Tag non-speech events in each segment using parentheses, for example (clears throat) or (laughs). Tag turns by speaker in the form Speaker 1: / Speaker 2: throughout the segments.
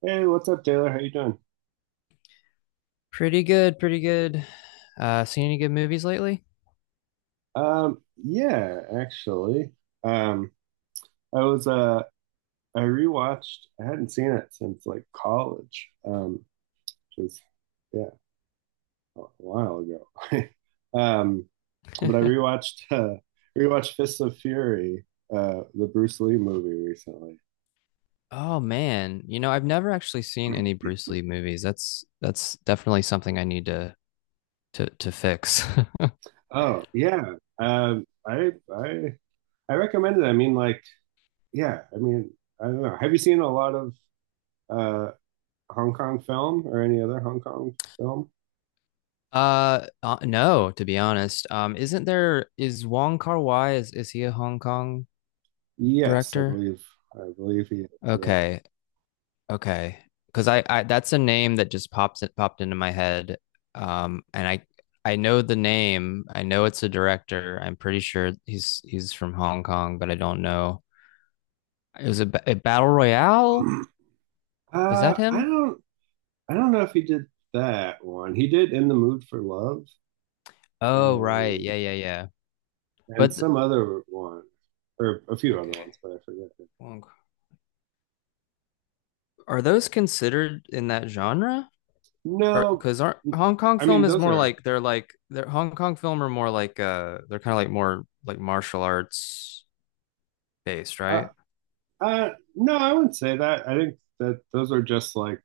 Speaker 1: Hey, what's up, Taylor? How you doing?
Speaker 2: Pretty good, pretty good. Seen any good movies lately?
Speaker 1: Yeah, actually, um, I was uh, I rewatched. I hadn't seen it since like college, which was yeah, a while ago. (laughs) Um, but I
Speaker 2: (laughs)
Speaker 1: rewatched (laughs) rewatched Fists of Fury, the Bruce Lee movie recently.
Speaker 2: Oh man, I've never actually seen any Bruce Lee movies. That's definitely something I need to fix. (laughs)
Speaker 1: Oh yeah, I I recommend it. I mean, like yeah, I mean, I don't know. Have you seen a lot of uh Hong Kong film or any other Hong Kong film?
Speaker 2: No, to be honest. Isn't there is Wong Kar-wai is he a Hong Kong
Speaker 1: Yes, I
Speaker 2: director?
Speaker 1: believe. I believe he is. Yeah.
Speaker 2: Okay. Okay. Because I that's a name that just pops it popped into my head. And I know the name. I know it's a director. I'm pretty sure he's from Hong Kong, but I don't know. It was a battle royale. Is that
Speaker 1: I
Speaker 2: him?
Speaker 1: don't. I don't know if he did that one. He did "In the Mood for Love"
Speaker 2: Oh, right.
Speaker 1: and
Speaker 2: Yeah, yeah, yeah. But
Speaker 1: some other one or a few other
Speaker 2: okay.
Speaker 1: ones, but I forget.
Speaker 2: Are those considered in that genre? Or
Speaker 1: No,
Speaker 2: because aren't Hong Kong
Speaker 1: I
Speaker 2: film
Speaker 1: mean
Speaker 2: is
Speaker 1: those
Speaker 2: more
Speaker 1: are.
Speaker 2: like they're Hong Kong film are more like they're kind of like more like martial arts based,
Speaker 1: Uh,
Speaker 2: right?
Speaker 1: no, I wouldn't say that. I think that those are just like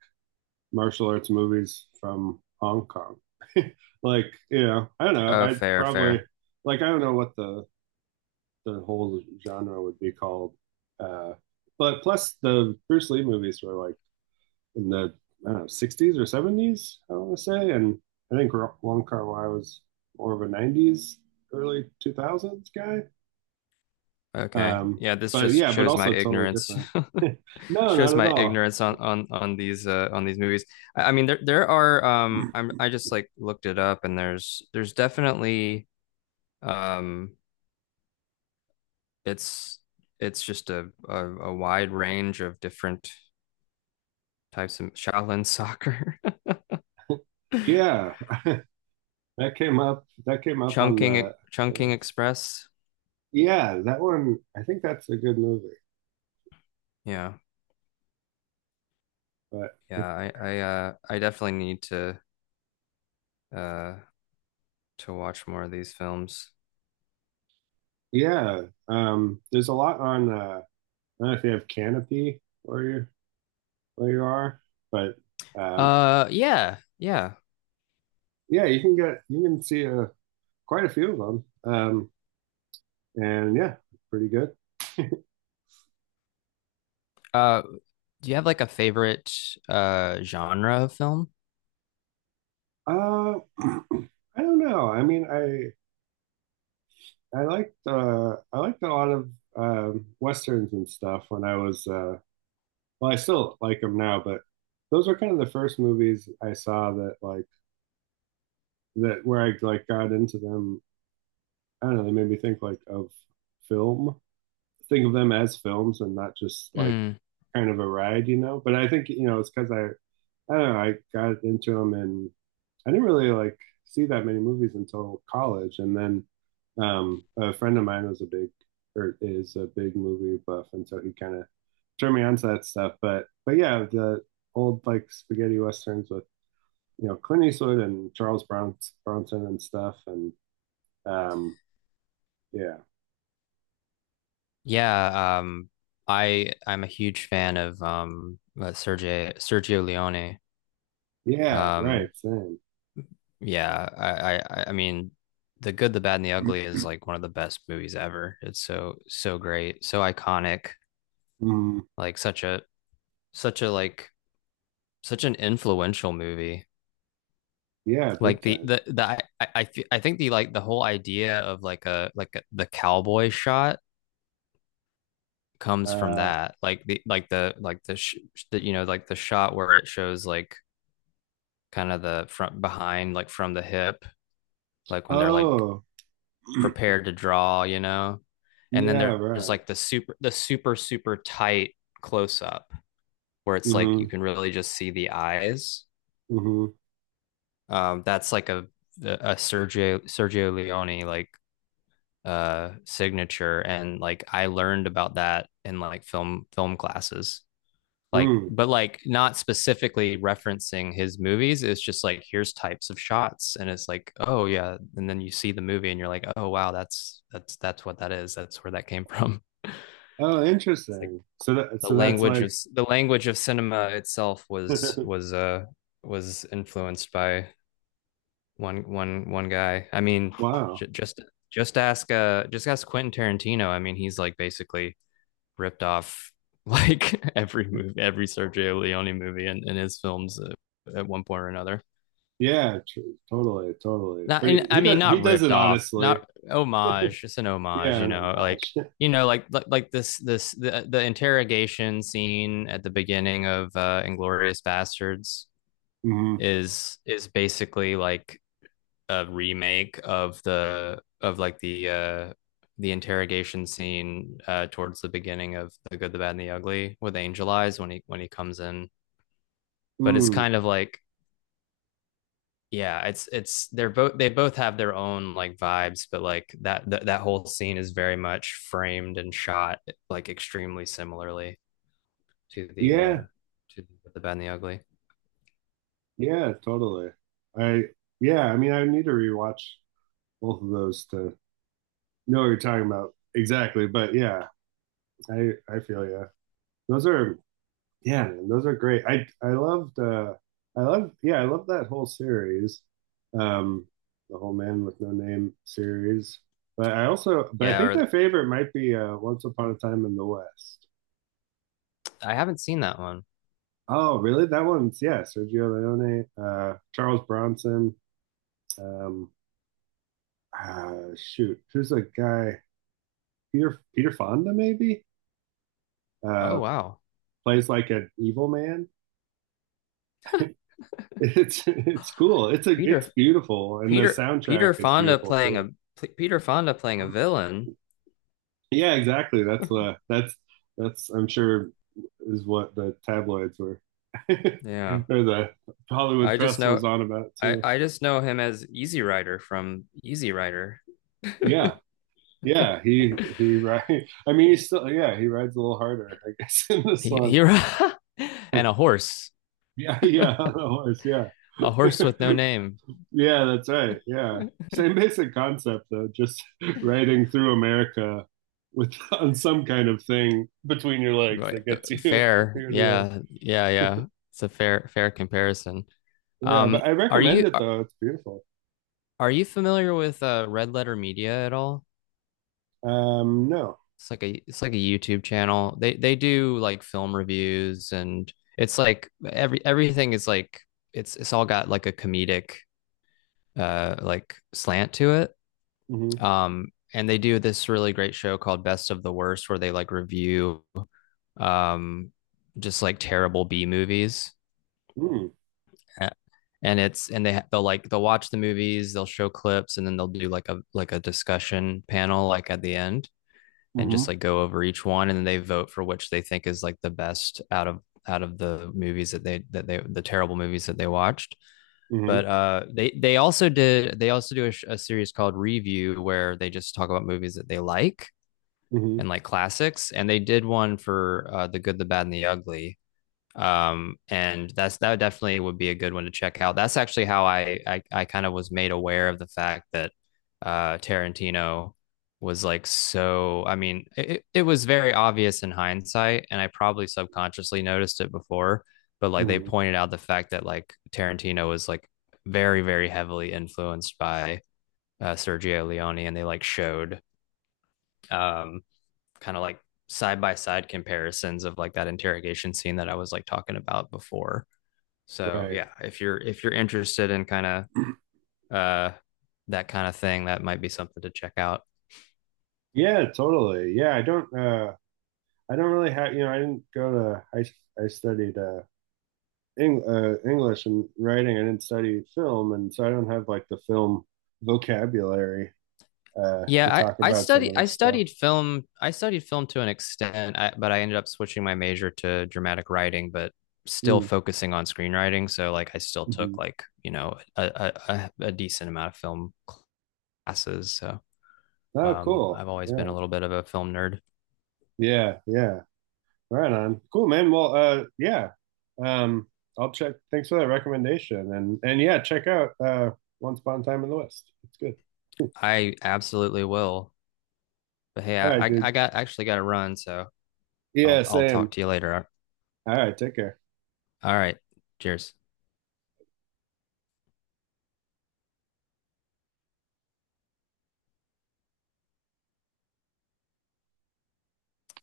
Speaker 1: martial arts movies from Hong Kong. Like, you know, I don't know.
Speaker 2: Oh,
Speaker 1: I'd
Speaker 2: fair,
Speaker 1: probably
Speaker 2: fair.
Speaker 1: like I don't know what the whole genre would be called. Uh, but plus, the Bruce Lee movies were like in the I don't know, 60s or 70s, I want to say. And I think Wong Kar Wai was more of a 90s, early 2000s guy.
Speaker 2: Okay.
Speaker 1: Um,
Speaker 2: Yeah, this
Speaker 1: but
Speaker 2: just
Speaker 1: yeah, but
Speaker 2: shows my
Speaker 1: also totally
Speaker 2: ignorance.
Speaker 1: different.
Speaker 2: (laughs)
Speaker 1: No, not
Speaker 2: Shows
Speaker 1: at
Speaker 2: my
Speaker 1: all.
Speaker 2: ignorance on these on these movies. I mean there are I just like looked it up and there's definitely um it's it's just a wide range of different types of Shaolin soccer.
Speaker 1: Yeah,
Speaker 2: (laughs)
Speaker 1: that came up. That came up on
Speaker 2: Chunking
Speaker 1: the
Speaker 2: Chunking
Speaker 1: list.
Speaker 2: Express.
Speaker 1: Yeah, that one. I think that's a good movie.
Speaker 2: Yeah.
Speaker 1: But
Speaker 2: Yeah, I definitely need uh to watch more of these films.
Speaker 1: Yeah, there's a lot on. I don't know if you have canopy where you are, but um,
Speaker 2: Yeah. Yeah.
Speaker 1: yeah, you can get you can see quite a few of them, and yeah, pretty good.
Speaker 2: Uh, do you have like a favorite genre of film?
Speaker 1: (clears throat) I don't know. I mean, I liked a lot of westerns and stuff when I was well, I still like them now, but those were kind of the first movies I saw that like that where I like got into them. I don't know. They made me think like of film think of them as films and not just like
Speaker 2: Mm,
Speaker 1: kind of a ride, you know. But I think you know it's because I don't know I got into them and I didn't really like see that many movies until college, and then a friend of mine was a big or is a big movie buff, and so he kind of turned me on to that stuff. But yeah, the old like spaghetti westerns with you know Clint Eastwood and Charles Bronson and stuff, and um, yeah,
Speaker 2: yeah, I'm a huge fan of Sergio Leone.
Speaker 1: yeah, right,
Speaker 2: Um
Speaker 1: same,
Speaker 2: yeah, I mean The Good, the Bad and the Ugly is like one of the best movies ever. It's so great, so iconic,
Speaker 1: mm,
Speaker 2: like such a like such an influential movie.
Speaker 1: yeah, big
Speaker 2: Like
Speaker 1: time.
Speaker 2: the I, th I think the like the whole idea of like a, the cowboy shot comes from
Speaker 1: Uh,
Speaker 2: that like the you know like the shot where it shows like kind of the front behind like from the hip like when they're like
Speaker 1: oh, (clears throat)
Speaker 2: prepared to draw. And then
Speaker 1: yeah,
Speaker 2: there's
Speaker 1: right.
Speaker 2: like the super super tight close up where it's like you
Speaker 1: Mm-hmm,
Speaker 2: can really just see the eyes.
Speaker 1: mm-hmm,
Speaker 2: That's like a Sergio Leone like signature, and like I learned about that in like film classes, like
Speaker 1: mm.
Speaker 2: but like not specifically referencing his movies. It's just like here's types of shots and it's like, oh yeah, and then you see the movie and you're like, oh wow, that's what that is, that's where that came from. (laughs) It's
Speaker 1: Oh,
Speaker 2: like
Speaker 1: interesting. So that
Speaker 2: the
Speaker 1: so that's
Speaker 2: language of
Speaker 1: like,
Speaker 2: the language of cinema itself
Speaker 1: (laughs)
Speaker 2: was influenced by one guy. I mean,
Speaker 1: wow.
Speaker 2: j- just just ask Quentin Tarantino. I mean, he's like basically ripped off (laughs) like every movie, every Sergio Leone movie in his films, at one point or another.
Speaker 1: Yeah, tr Totally, totally.
Speaker 2: Not,
Speaker 1: But
Speaker 2: and, I mean,
Speaker 1: he
Speaker 2: not
Speaker 1: does it
Speaker 2: ripped off,
Speaker 1: honestly.
Speaker 2: not homage. It's an homage,
Speaker 1: Yeah,
Speaker 2: you
Speaker 1: an
Speaker 2: know, like
Speaker 1: homage. (laughs)
Speaker 2: You know, like, the interrogation scene at the beginning of Inglorious Bastards
Speaker 1: Mm,
Speaker 2: is basically like a remake of the of like the interrogation scene towards the beginning of The Good, the Bad, and the Ugly with Angel Eyes when he comes in. But it's
Speaker 1: mm.
Speaker 2: kind of like, yeah, it's they're both, they both have their own like vibes, but like that whole scene is very much framed and shot like extremely similarly to the
Speaker 1: Yeah,
Speaker 2: uh to the bad and the ugly.
Speaker 1: yeah, totally. I yeah, I mean, I need to rewatch both of those to know what you're talking about exactly. But yeah, I feel yeah. Those are Yeah, man, those are great. I loved I love yeah, I love that whole series. Um the whole Man with No Name series. But I
Speaker 2: Yeah,
Speaker 1: think
Speaker 2: or
Speaker 1: my favorite might be Once Upon a Time in the West.
Speaker 2: I haven't seen that one.
Speaker 1: Oh, really? That one's yeah, Sergio Leone, Charles Bronson, um shoot, who's a guy? Peter Fonda maybe?
Speaker 2: Oh
Speaker 1: Uh
Speaker 2: wow.
Speaker 1: plays like an evil man. (laughs) It's cool. It's
Speaker 2: Peter
Speaker 1: beautiful and the
Speaker 2: Peter
Speaker 1: soundtrack
Speaker 2: Peter
Speaker 1: is
Speaker 2: Fonda
Speaker 1: beautiful
Speaker 2: playing
Speaker 1: too.
Speaker 2: a Peter Fonda playing a villain.
Speaker 1: Yeah, exactly. That's I'm sure is what the tabloids were (laughs) or
Speaker 2: Yeah,
Speaker 1: the Hollywood
Speaker 2: I just
Speaker 1: press was
Speaker 2: know,
Speaker 1: on about too.
Speaker 2: I just know him as Easy Rider from Easy Rider.
Speaker 1: Yeah. Yeah, he ri (laughs) I mean he's still yeah, he rides a little harder, I guess, (laughs) in this
Speaker 2: He
Speaker 1: one.
Speaker 2: he, (laughs) And a horse,
Speaker 1: Yeah, (laughs)
Speaker 2: (laughs)
Speaker 1: yeah, on a horse, yeah.
Speaker 2: a horse with no
Speaker 1: (laughs)
Speaker 2: name.
Speaker 1: Yeah, that's right. Yeah. Same basic concept though, just (laughs) riding through America with (laughs) on some kind of thing between your legs
Speaker 2: Right,
Speaker 1: that gets you (laughs) from
Speaker 2: fair.
Speaker 1: here to
Speaker 2: Yeah, yeah, yeah. It's a fair comparison.
Speaker 1: there. Yeah, but
Speaker 2: Um,
Speaker 1: I
Speaker 2: are you
Speaker 1: recommend it
Speaker 2: are,
Speaker 1: though. It's beautiful.
Speaker 2: are you familiar with Red Letter Media at all?
Speaker 1: No.
Speaker 2: It's like a YouTube channel. They do like film reviews, and it's like everything is like it's all got like a comedic like slant to it.
Speaker 1: Mm-hmm.
Speaker 2: Um and they do this really great show called Best of the Worst where they like review um just like terrible B movies.
Speaker 1: Mm.
Speaker 2: And it's, and they'll watch the movies, they'll show clips, and then they'll do like a discussion panel like at the end, and just
Speaker 1: Mm-hmm.
Speaker 2: like go over each one, and then they vote for which they think is like the best out of the movies that the terrible movies that they watched.
Speaker 1: Mm-hmm.
Speaker 2: But they also do a series called review where they just talk about movies that they like
Speaker 1: Mm-hmm.
Speaker 2: and like classics, and they did one for the good the bad and the ugly. And that definitely would be a good one to check out. That's actually how I kind of was made aware of the fact that Tarantino was like, I mean, it was very obvious in hindsight, and I probably subconsciously noticed it before, but like they
Speaker 1: Mm-hmm.
Speaker 2: pointed out the fact that like Tarantino was like very very heavily influenced by Sergio Leone, and they like showed um kind of like side by side comparisons of like that interrogation scene that I was like talking about before. So
Speaker 1: Right.
Speaker 2: yeah, if you're interested in kind of that kind of thing, that might be something to check out.
Speaker 1: Yeah, totally. Yeah, I don't really have, you know, I didn't go to I studied English and writing. I didn't study film and so I don't have like the film vocabulary to
Speaker 2: Yeah,
Speaker 1: talk
Speaker 2: I
Speaker 1: about some
Speaker 2: study
Speaker 1: of this stuff.
Speaker 2: I studied film to an extent, but I ended up switching my major to dramatic writing, but still
Speaker 1: Mm.
Speaker 2: focusing on screenwriting. So like I still
Speaker 1: Hmm.
Speaker 2: took like a decent amount of film classes. So
Speaker 1: Oh, cool.
Speaker 2: I've always been a
Speaker 1: Yeah.
Speaker 2: little bit of a film nerd.
Speaker 1: Yeah, yeah. Right on. Cool, man. Well, yeah. Um, I'll check. Thanks for that recommendation. And yeah, check out Once Upon a Time in the West. It's good.
Speaker 2: I absolutely will. But hey,
Speaker 1: All right,
Speaker 2: I
Speaker 1: dude.
Speaker 2: got to run, so
Speaker 1: Yeah,
Speaker 2: I'll talk
Speaker 1: same.
Speaker 2: to you later.
Speaker 1: All right, take care.
Speaker 2: All right, cheers.